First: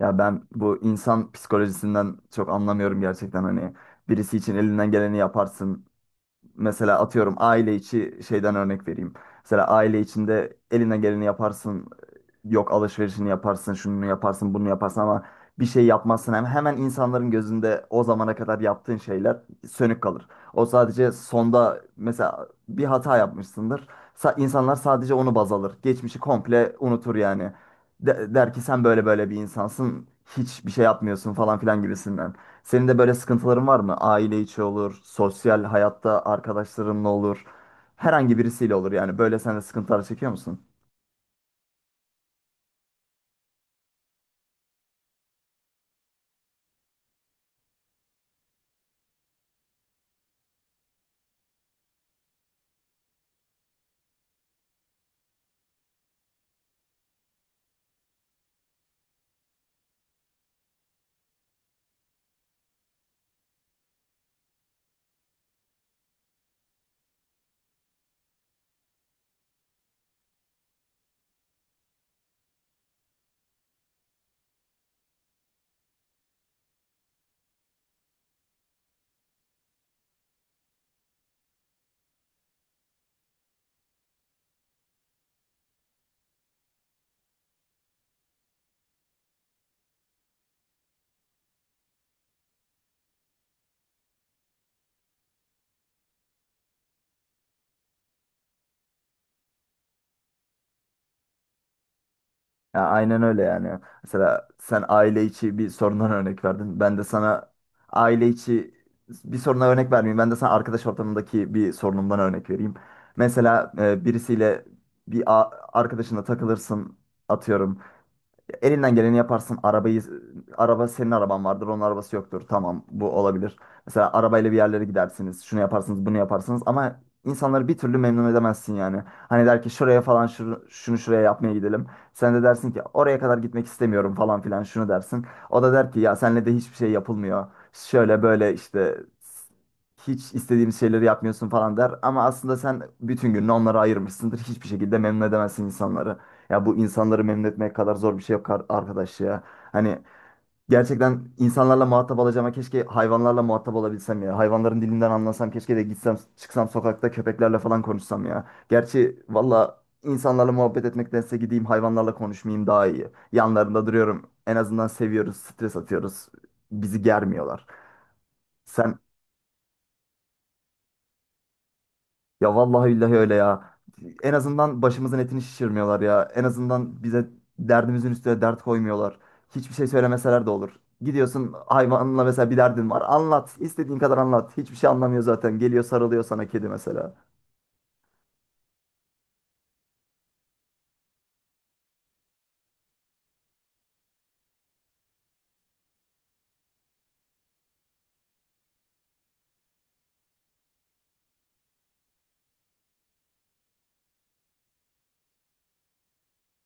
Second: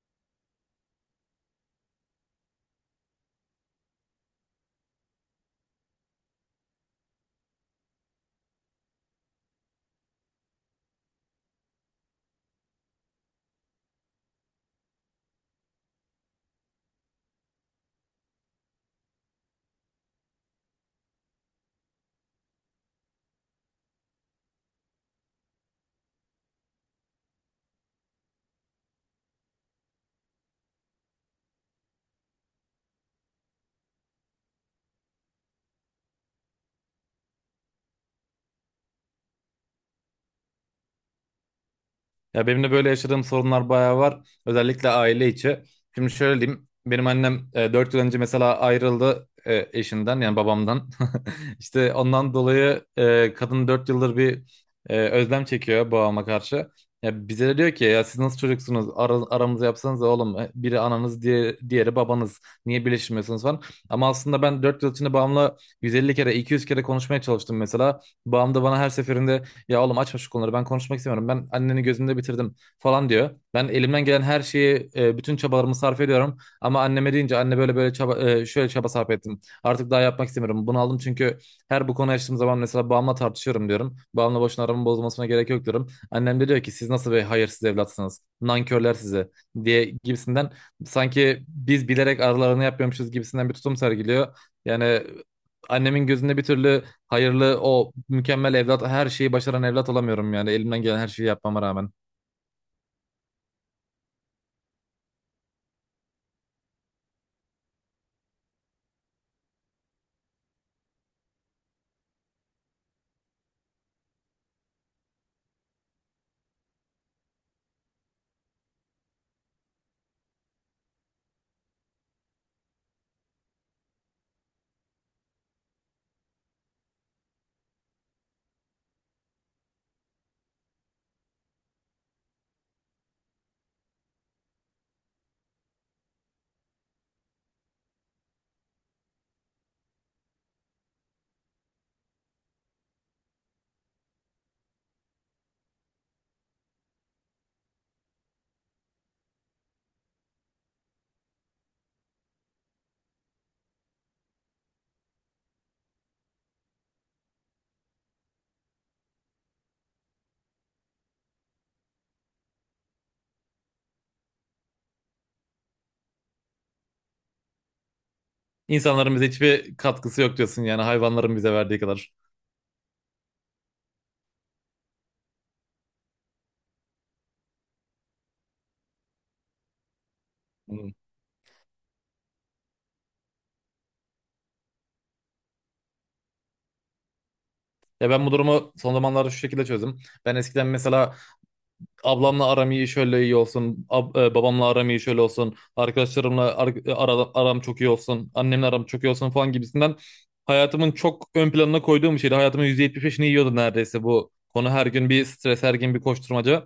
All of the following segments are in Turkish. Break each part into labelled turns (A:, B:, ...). A: Ya ben bu insan psikolojisinden çok anlamıyorum gerçekten. Hani birisi için elinden geleni yaparsın. Mesela atıyorum, aile içi şeyden örnek vereyim. Mesela aile içinde eline geleni yaparsın. Yok alışverişini yaparsın, şunu yaparsın, bunu yaparsın ama bir şey yapmazsın. Hem hemen insanların gözünde o zamana kadar yaptığın şeyler sönük kalır. O sadece sonda mesela bir hata yapmışsındır. İnsanlar sadece onu baz alır. Geçmişi komple unutur yani. Der ki sen böyle böyle bir insansın. Hiçbir şey yapmıyorsun falan filan gibisinden. Senin de böyle sıkıntıların var mı? Aile içi olur, sosyal hayatta arkadaşlarınla olur, herhangi birisiyle olur yani. Böyle sen de sıkıntılar çekiyor musun?
B: Ya benim de böyle yaşadığım sorunlar bayağı var. Özellikle aile içi. Şimdi şöyle diyeyim. Benim annem 4 yıl önce mesela ayrıldı eşinden yani babamdan. İşte ondan dolayı kadın 4 yıldır bir özlem çekiyor babama karşı. Ya bize de diyor ki ya siz nasıl çocuksunuz? Aramızı yapsanız oğlum. Biri ananız diye, diğeri babanız. Niye birleşmiyorsunuz falan. Ama aslında ben 4 yıl içinde babamla 150 kere 200 kere konuşmaya çalıştım mesela. Babam da bana her seferinde ya oğlum açma şu konuları, ben konuşmak istemiyorum. Ben anneni gözümde bitirdim falan diyor. Ben elimden gelen her şeyi bütün çabalarımı sarf ediyorum. Ama anneme deyince anne böyle böyle çaba şöyle çaba sarf ettim, artık daha yapmak istemiyorum. Bunu aldım çünkü her bu konuyu açtığım zaman mesela babamla tartışıyorum diyorum. Babamla boşuna aramın bozulmasına gerek yok diyorum. Annem de diyor ki siz nasıl bir hayırsız evlatsınız, nankörler sizi diye gibisinden, sanki biz bilerek aralarını yapıyormuşuz gibisinden bir tutum sergiliyor. Yani annemin gözünde bir türlü hayırlı o mükemmel evlat, her şeyi başaran evlat olamıyorum yani elimden gelen her şeyi yapmama rağmen.
A: Ya aynen öyle yani. Mesela sen aile içi bir sorundan örnek verdin. Ben de sana aile içi bir soruna örnek vermeyeyim. Ben de sana arkadaş ortamındaki bir sorunumdan örnek vereyim. Mesela birisiyle bir arkadaşınla takılırsın atıyorum. Ya elinden geleni yaparsın. Araba, senin araban vardır, onun arabası yoktur. Tamam, bu olabilir. Mesela arabayla bir yerlere gidersiniz. Şunu yaparsınız, bunu yaparsınız ama insanları bir türlü memnun edemezsin yani. Hani der ki şuraya falan şunu, şunu şuraya yapmaya gidelim. Sen de dersin ki oraya kadar gitmek istemiyorum falan filan şunu dersin. O da der ki ya senle de hiçbir şey yapılmıyor. Şöyle böyle işte hiç istediğimiz şeyleri yapmıyorsun falan der. Ama aslında sen bütün gününü onlara ayırmışsındır. Hiçbir şekilde memnun edemezsin insanları. Ya bu insanları memnun etmek kadar zor bir şey yok arkadaş ya. Hani gerçekten insanlarla muhatap olacağıma keşke hayvanlarla muhatap olabilsem ya. Hayvanların dilinden anlasam keşke de gitsem çıksam sokakta köpeklerle falan konuşsam ya. Gerçi valla insanlarla muhabbet etmektense gideyim hayvanlarla konuşmayayım daha iyi. Yanlarında duruyorum. En azından seviyoruz, stres atıyoruz. Bizi germiyorlar. Sen
B: İnsanların bize hiçbir katkısı yok diyorsun yani hayvanların bize verdiği kadar.
A: ya vallahi billahi öyle ya. En azından başımızın etini şişirmiyorlar ya. En azından bize derdimizin üstüne dert koymuyorlar. Hiçbir şey söylemeseler de olur.
B: Hmm.
A: Gidiyorsun hayvanla, mesela bir derdin var. Anlat, istediğin kadar anlat. Hiçbir şey anlamıyor zaten. Geliyor sarılıyor sana kedi mesela.
B: Ya ben bu durumu son zamanlarda şu şekilde çözdüm. Ben eskiden mesela ablamla aram iyi şöyle iyi olsun, babamla aram iyi şöyle olsun, arkadaşlarımla aram çok iyi olsun, annemle aram çok iyi olsun falan gibisinden hayatımın çok ön planına koyduğum bir şeydi. Hayatımın %75'ini yiyordu neredeyse bu konu, her gün bir stres, her gün bir koşturmaca.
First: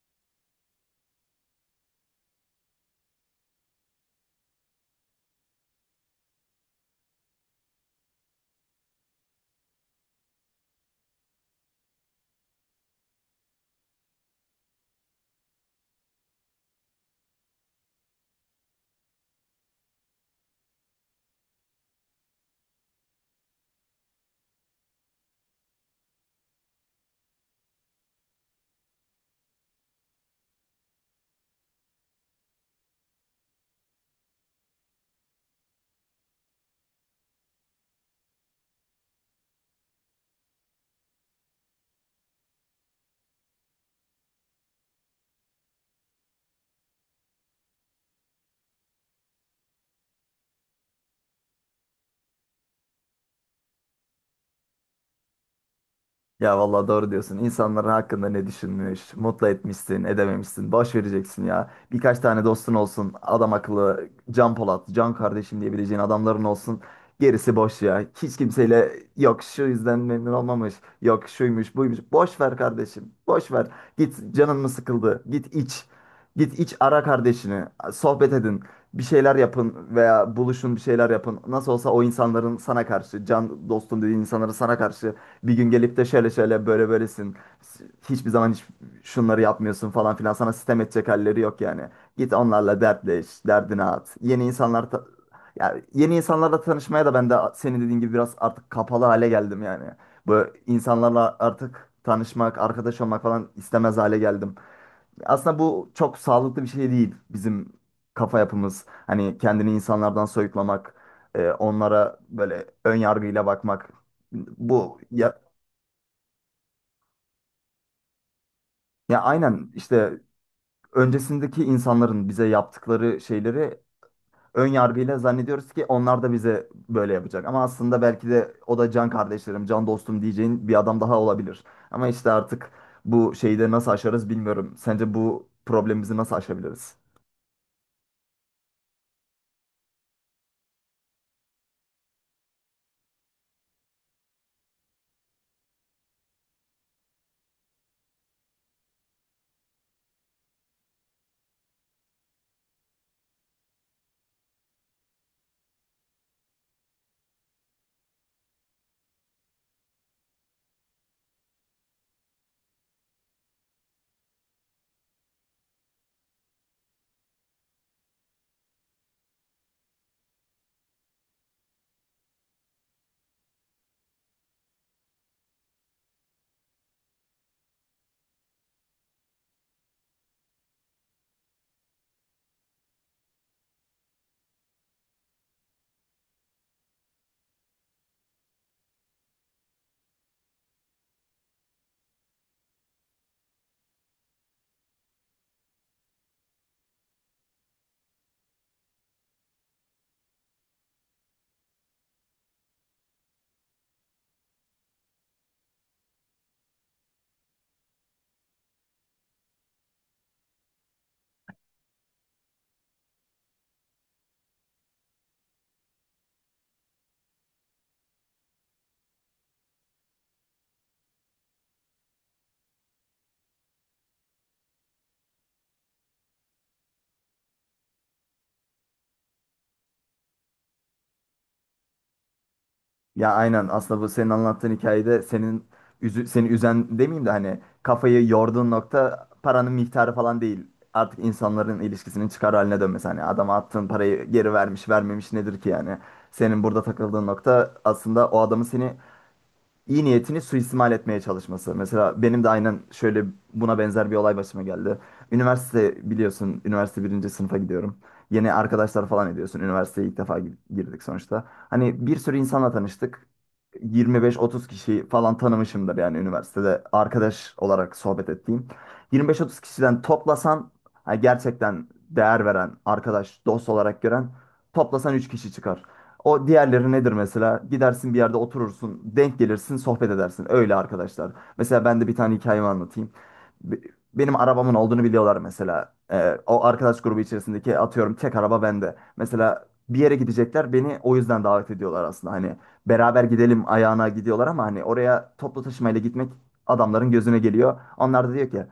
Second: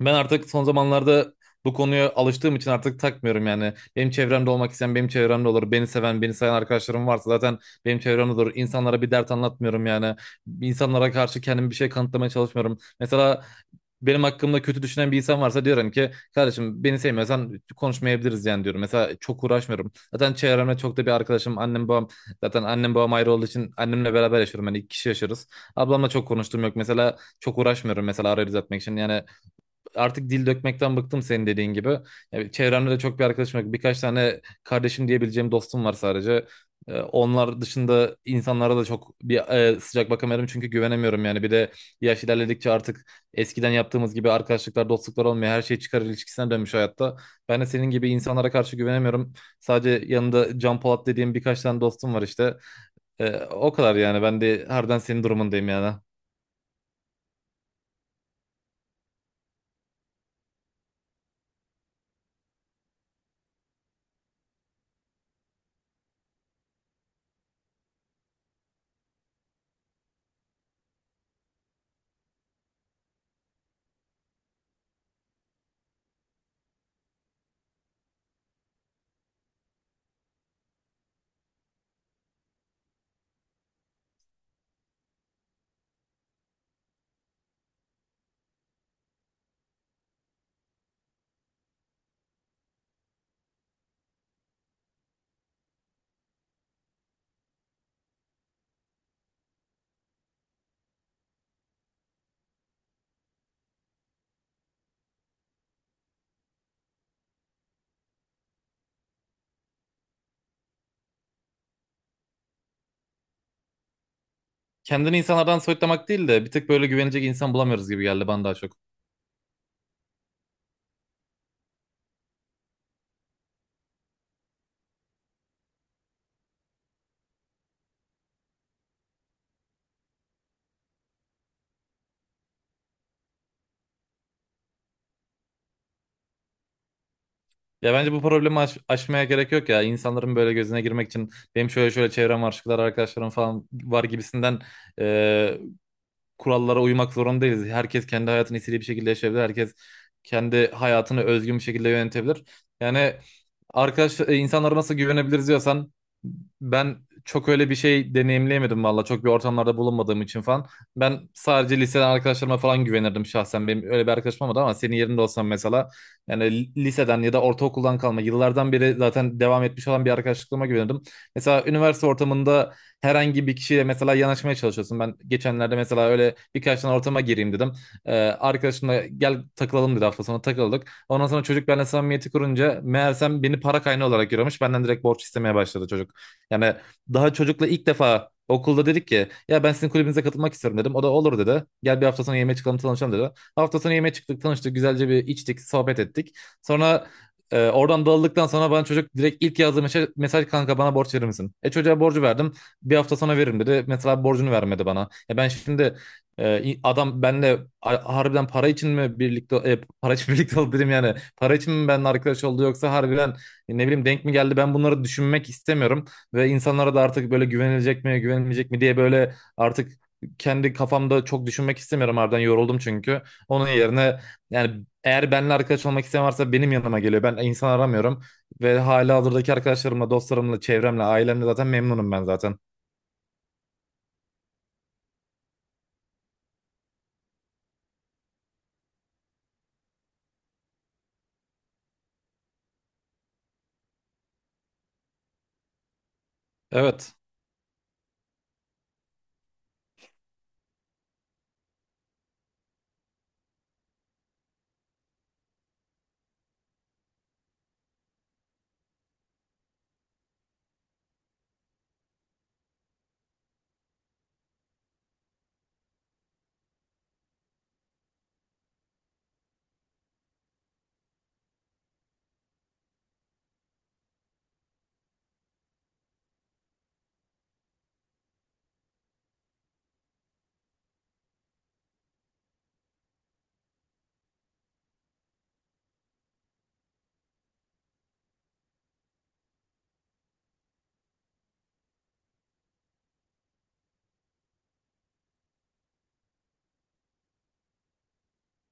B: Ben artık son zamanlarda bu konuya alıştığım için artık takmıyorum yani. Benim çevremde olmak isteyen benim çevremde olur. Beni seven, beni sayan arkadaşlarım varsa zaten benim çevremde olur. İnsanlara bir dert anlatmıyorum yani. İnsanlara karşı kendimi bir şey kanıtlamaya çalışmıyorum. Mesela benim hakkımda kötü düşünen bir insan varsa diyorum ki kardeşim beni sevmiyorsan konuşmayabiliriz yani diyorum. Mesela çok uğraşmıyorum. Zaten çevremde çok da bir arkadaşım annem babam, zaten annem babam ayrı olduğu için annemle beraber yaşıyorum. Yani 2 kişi yaşarız. Ablamla çok konuştuğum yok. Mesela çok uğraşmıyorum mesela arayı düzeltmek için. Yani artık dil dökmekten bıktım senin dediğin gibi. Yani çevremde de çok bir arkadaşım yok. Birkaç tane kardeşim diyebileceğim dostum var sadece. Onlar dışında insanlara da çok bir sıcak bakamıyorum çünkü güvenemiyorum yani. Bir de yaş ilerledikçe artık eskiden yaptığımız gibi arkadaşlıklar, dostluklar olmuyor. Her şey çıkar ilişkisine dönmüş hayatta. Ben de senin gibi insanlara karşı güvenemiyorum. Sadece yanında Can Polat dediğim birkaç tane dostum var işte. O kadar yani. Ben de harbiden senin durumundayım yani.
A: Ya vallahi doğru diyorsun. İnsanların hakkında ne düşünmüş, mutlu etmişsin, edememişsin. Boş vereceksin ya. Birkaç tane dostun olsun. Adam akıllı, Can Polat, Can kardeşim diyebileceğin adamların olsun. Gerisi boş ya. Hiç kimseyle yok şu yüzden memnun olmamış, yok şuymuş, buymuş. Boş ver kardeşim, boş ver. Git, canın mı sıkıldı? Git iç. Git iç, ara kardeşini. Sohbet edin. Bir şeyler yapın veya buluşun bir şeyler yapın. Nasıl olsa o insanların sana karşı, can dostum dediğin insanların sana karşı bir gün gelip de şöyle şöyle böyle böylesin. Hiçbir zaman hiç şunları yapmıyorsun falan filan. Sana sitem edecek halleri yok yani. Git onlarla dertleş, derdini at. Ya yeni insanlarla tanışmaya da ben de senin dediğin gibi biraz artık kapalı hale geldim yani. Bu insanlarla artık tanışmak, arkadaş olmak falan istemez hale geldim. Aslında bu çok sağlıklı bir şey değil, bizim kafa yapımız. Hani kendini insanlardan soyutlamak, onlara böyle ön yargıyla bakmak. Bu
B: Kendini
A: ya,
B: insanlardan soyutlamak değil de bir tık böyle güvenecek insan bulamıyoruz gibi geldi bana daha çok.
A: ya aynen işte öncesindeki insanların bize yaptıkları şeyleri ön yargıyla zannediyoruz ki onlar da bize böyle yapacak. Ama aslında belki de o da can kardeşlerim, can dostum diyeceğin bir adam daha olabilir. Ama işte artık bu şeyi de nasıl aşarız bilmiyorum. Sence bu problemimizi nasıl aşabiliriz?
B: Ya bence bu problemi aşmaya gerek yok ya. İnsanların böyle gözüne girmek için benim şöyle şöyle çevrem var, şu kadar arkadaşlarım falan var gibisinden kurallara uymak zorunda değiliz. Herkes kendi hayatını istediği bir şekilde yaşayabilir. Herkes kendi hayatını özgün bir şekilde yönetebilir. Yani arkadaş insanlara nasıl güvenebiliriz diyorsan ben çok öyle bir şey deneyimleyemedim valla. Çok bir ortamlarda bulunmadığım için falan. Ben sadece liseden arkadaşlarıma falan güvenirdim şahsen. Benim öyle bir arkadaşım olmadı ama senin yerinde olsam mesela yani liseden ya da ortaokuldan kalma yıllardan beri zaten devam etmiş olan bir arkadaşlıklığıma güvenirdim. Mesela üniversite ortamında herhangi bir kişiyle mesela yanaşmaya çalışıyorsun. Ben geçenlerde mesela öyle birkaç tane ortama gireyim dedim. Arkadaşımla gel takılalım dedi, hafta sonu takıldık. Ondan sonra çocuk benimle samimiyeti kurunca meğersem beni para kaynağı olarak görüyormuş. Benden direkt borç istemeye başladı çocuk. Yani daha çocukla ilk defa okulda dedik ki ya ben sizin kulübünüze katılmak istiyorum dedim. O da olur dedi. Gel bir hafta sonu yemeğe çıkalım tanışalım dedi. Hafta sonu yemeğe çıktık, tanıştık, güzelce bir içtik, sohbet ettik. Sonra oradan dağıldıktan sonra bana çocuk direkt ilk yazdığı mesaj kanka bana borç verir misin? Çocuğa borcu verdim, bir hafta sana veririm dedi. Mesela borcunu vermedi bana. Ya ben şimdi adam benle harbiden para için mi birlikte para için birlikte oldu dedim yani. Para için mi benimle arkadaş oldu yoksa harbiden ne bileyim denk mi geldi, ben bunları düşünmek istemiyorum. Ve insanlara da artık böyle güvenilecek mi güvenilmeyecek mi diye böyle artık kendi kafamda çok düşünmek istemiyorum, harbiden yoruldum çünkü. Onun yerine yani eğer benimle arkadaş olmak isteyen varsa benim yanıma geliyor. Ben insan aramıyorum ve halihazırdaki arkadaşlarımla, dostlarımla, çevremle, ailemle zaten memnunum ben zaten.
A: Ya aynen, aslında bu senin anlattığın hikayede senin seni üzen demeyeyim de hani kafayı yorduğun nokta paranın miktarı falan değil. Artık insanların ilişkisinin çıkar haline dönmesi. Hani adama attığın parayı geri vermiş vermemiş nedir ki yani. Senin burada
B: Evet.
A: takıldığın nokta aslında o adamın seni iyi niyetini suistimal etmeye çalışması. Mesela benim de aynen şöyle buna benzer bir olay başıma geldi. Üniversite biliyorsun, üniversite birinci sınıfa gidiyorum. Yeni arkadaşlar falan ediyorsun. Üniversiteye ilk defa girdik sonuçta. Hani bir sürü insanla tanıştık. 25-30 kişi falan tanımışımdır yani üniversitede arkadaş olarak sohbet ettiğim. 25-30 kişiden toplasan ha, gerçekten değer veren, arkadaş, dost olarak gören toplasan 3 kişi çıkar. O diğerleri nedir mesela? Gidersin bir yerde oturursun, denk gelirsin, sohbet edersin. Öyle arkadaşlar. Mesela ben de bir tane hikayemi anlatayım. Be- Benim arabamın olduğunu biliyorlar mesela. O arkadaş grubu içerisindeki atıyorum tek araba bende. Mesela bir yere gidecekler beni o yüzden davet ediyorlar aslında. Hani beraber gidelim ayağına gidiyorlar ama hani oraya toplu taşımayla gitmek adamların gözüne geliyor. Onlar da diyor ki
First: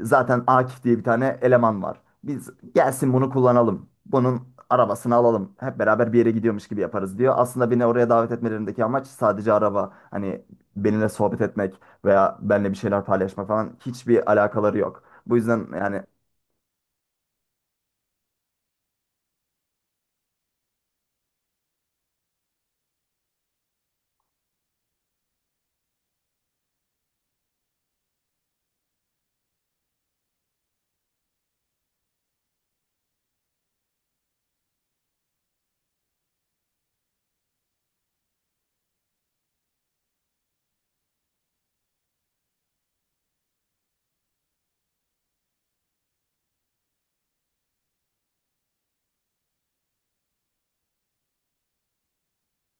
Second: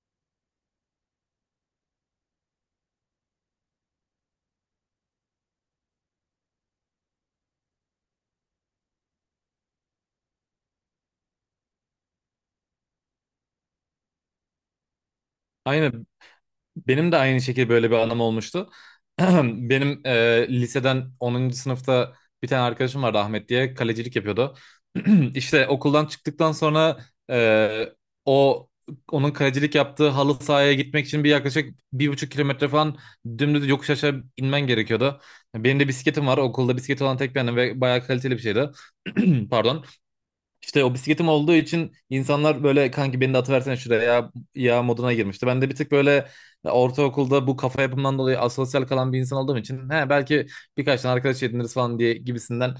A: zaten Akif diye bir tane eleman var. Biz gelsin bunu kullanalım. Bunun arabasını alalım. Hep beraber bir yere gidiyormuş gibi yaparız diyor. Aslında beni oraya davet etmelerindeki amaç sadece araba. Hani benimle sohbet etmek veya benimle bir şeyler paylaşmak falan hiçbir alakaları yok. Bu yüzden yani
B: Aynı. Benim de aynı şekilde böyle bir anım olmuştu. Benim liseden 10. sınıfta bir tane arkadaşım vardı, Ahmet diye, kalecilik yapıyordu. İşte okuldan çıktıktan sonra e, o onun kalecilik yaptığı halı sahaya gitmek için bir yaklaşık 1,5 kilometre falan dümdüz yokuş aşağı inmen gerekiyordu. Benim de bisikletim var. Okulda bisikleti olan tek benim ve bayağı kaliteli bir şeydi. Pardon. İşte o bisikletim olduğu için insanlar böyle kanki beni de atıversene şuraya ya, ya moduna girmişti. Ben de bir tık böyle ortaokulda bu kafa yapımdan dolayı asosyal kalan bir insan olduğum için belki birkaç tane arkadaş ediniriz falan diye gibisinden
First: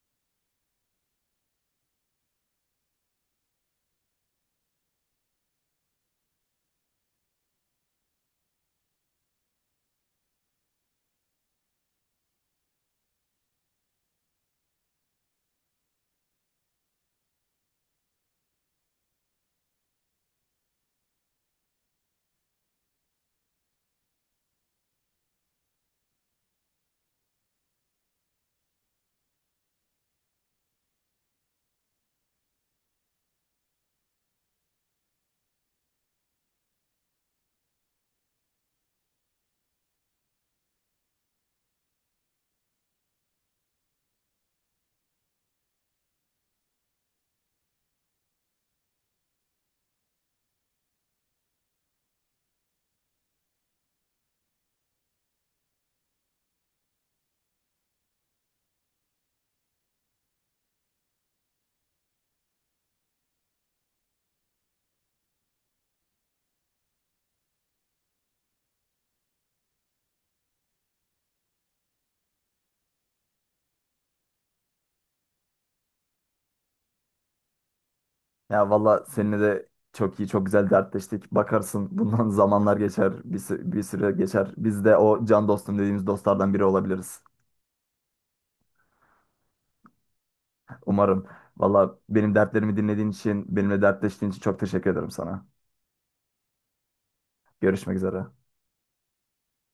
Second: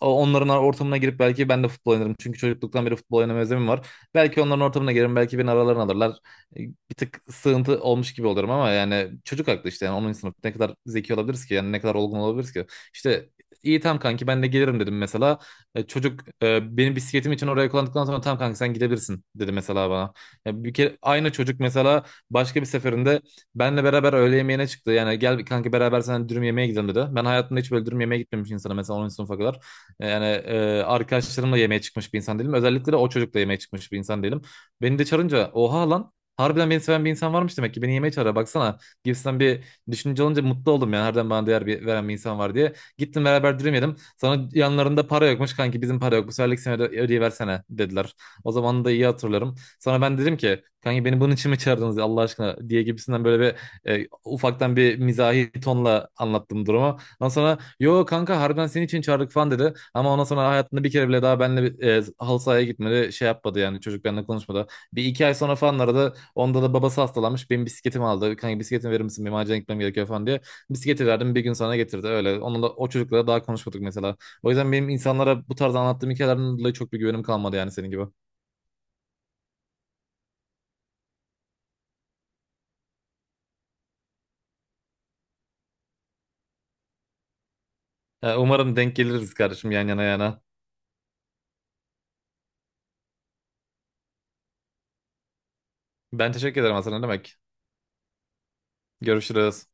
B: onların ortamına girip belki ben de futbol oynarım. Çünkü çocukluktan beri futbol oynama özlemim var. Belki onların ortamına girerim, belki beni aralarına alırlar. Bir tık sığıntı olmuş gibi olurum ama yani çocuk aklı işte, yani onun sınıf ne kadar zeki olabiliriz ki, yani ne kadar olgun olabiliriz ki. İşte iyi, tam kanki ben de gelirim dedim mesela. Çocuk benim bisikletim için oraya kullandıktan sonra tamam kanka sen gidebilirsin dedi mesela bana. Ya bir kere aynı çocuk mesela başka bir seferinde benle beraber öğle yemeğine çıktı. Yani gel kanka beraber sen dürüm yemeğe gidelim dedi. Ben hayatımda hiç böyle dürüm yemeğe gitmemiş insana mesela 10. sınıfa kadar. Yani arkadaşlarımla yemeğe çıkmış bir insan değilim. Özellikle de o çocukla yemeğe çıkmış bir insan değilim. Beni de çağırınca oha lan harbiden beni seven bir insan varmış demek ki beni yemeğe çağırıyor baksana gibisinden bir düşünce olunca mutlu oldum yani, harbiden bana değer veren bir insan var diye. Gittim beraber dürüm yedim. Sonra yanlarında para yokmuş, kanki bizim para yok, bu seferlik sene ödeyiversene dediler. O zaman da iyi hatırlarım. Sonra ben dedim ki kanki beni bunun için mi çağırdınız ya Allah aşkına diye gibisinden böyle bir ufaktan bir mizahi tonla anlattım durumu. Ondan sonra yo kanka harbiden senin için çağırdık falan dedi. Ama ondan sonra hayatında bir kere bile daha benimle halı sahaya gitmedi. Şey yapmadı yani, çocuk benimle konuşmadı. Bir iki ay sonra falan aradı. Onda da babası hastalanmış. Benim bisikletimi aldı. Kanka bisikletimi verir misin? Benim acilen gitmem gerekiyor falan diye. Bisikleti verdim, bir gün sana getirdi öyle. Onunla, o çocukla daha konuşmadık mesela. O yüzden benim insanlara bu tarz anlattığım hikayelerden dolayı çok bir güvenim kalmadı yani senin gibi.
A: ya valla seninle de çok iyi çok güzel dertleştik. Bakarsın bundan zamanlar geçer, bir süre geçer. Biz de o can dostum dediğimiz dostlardan biri olabiliriz.
B: Ya, umarım denk geliriz kardeşim, yan yana yana.
A: Umarım. Valla benim dertlerimi dinlediğin için, benimle dertleştiğin için çok teşekkür ederim sana.
B: Ben teşekkür ederim Hasan, ne demek.
A: Görüşmek üzere.
B: Görüşürüz.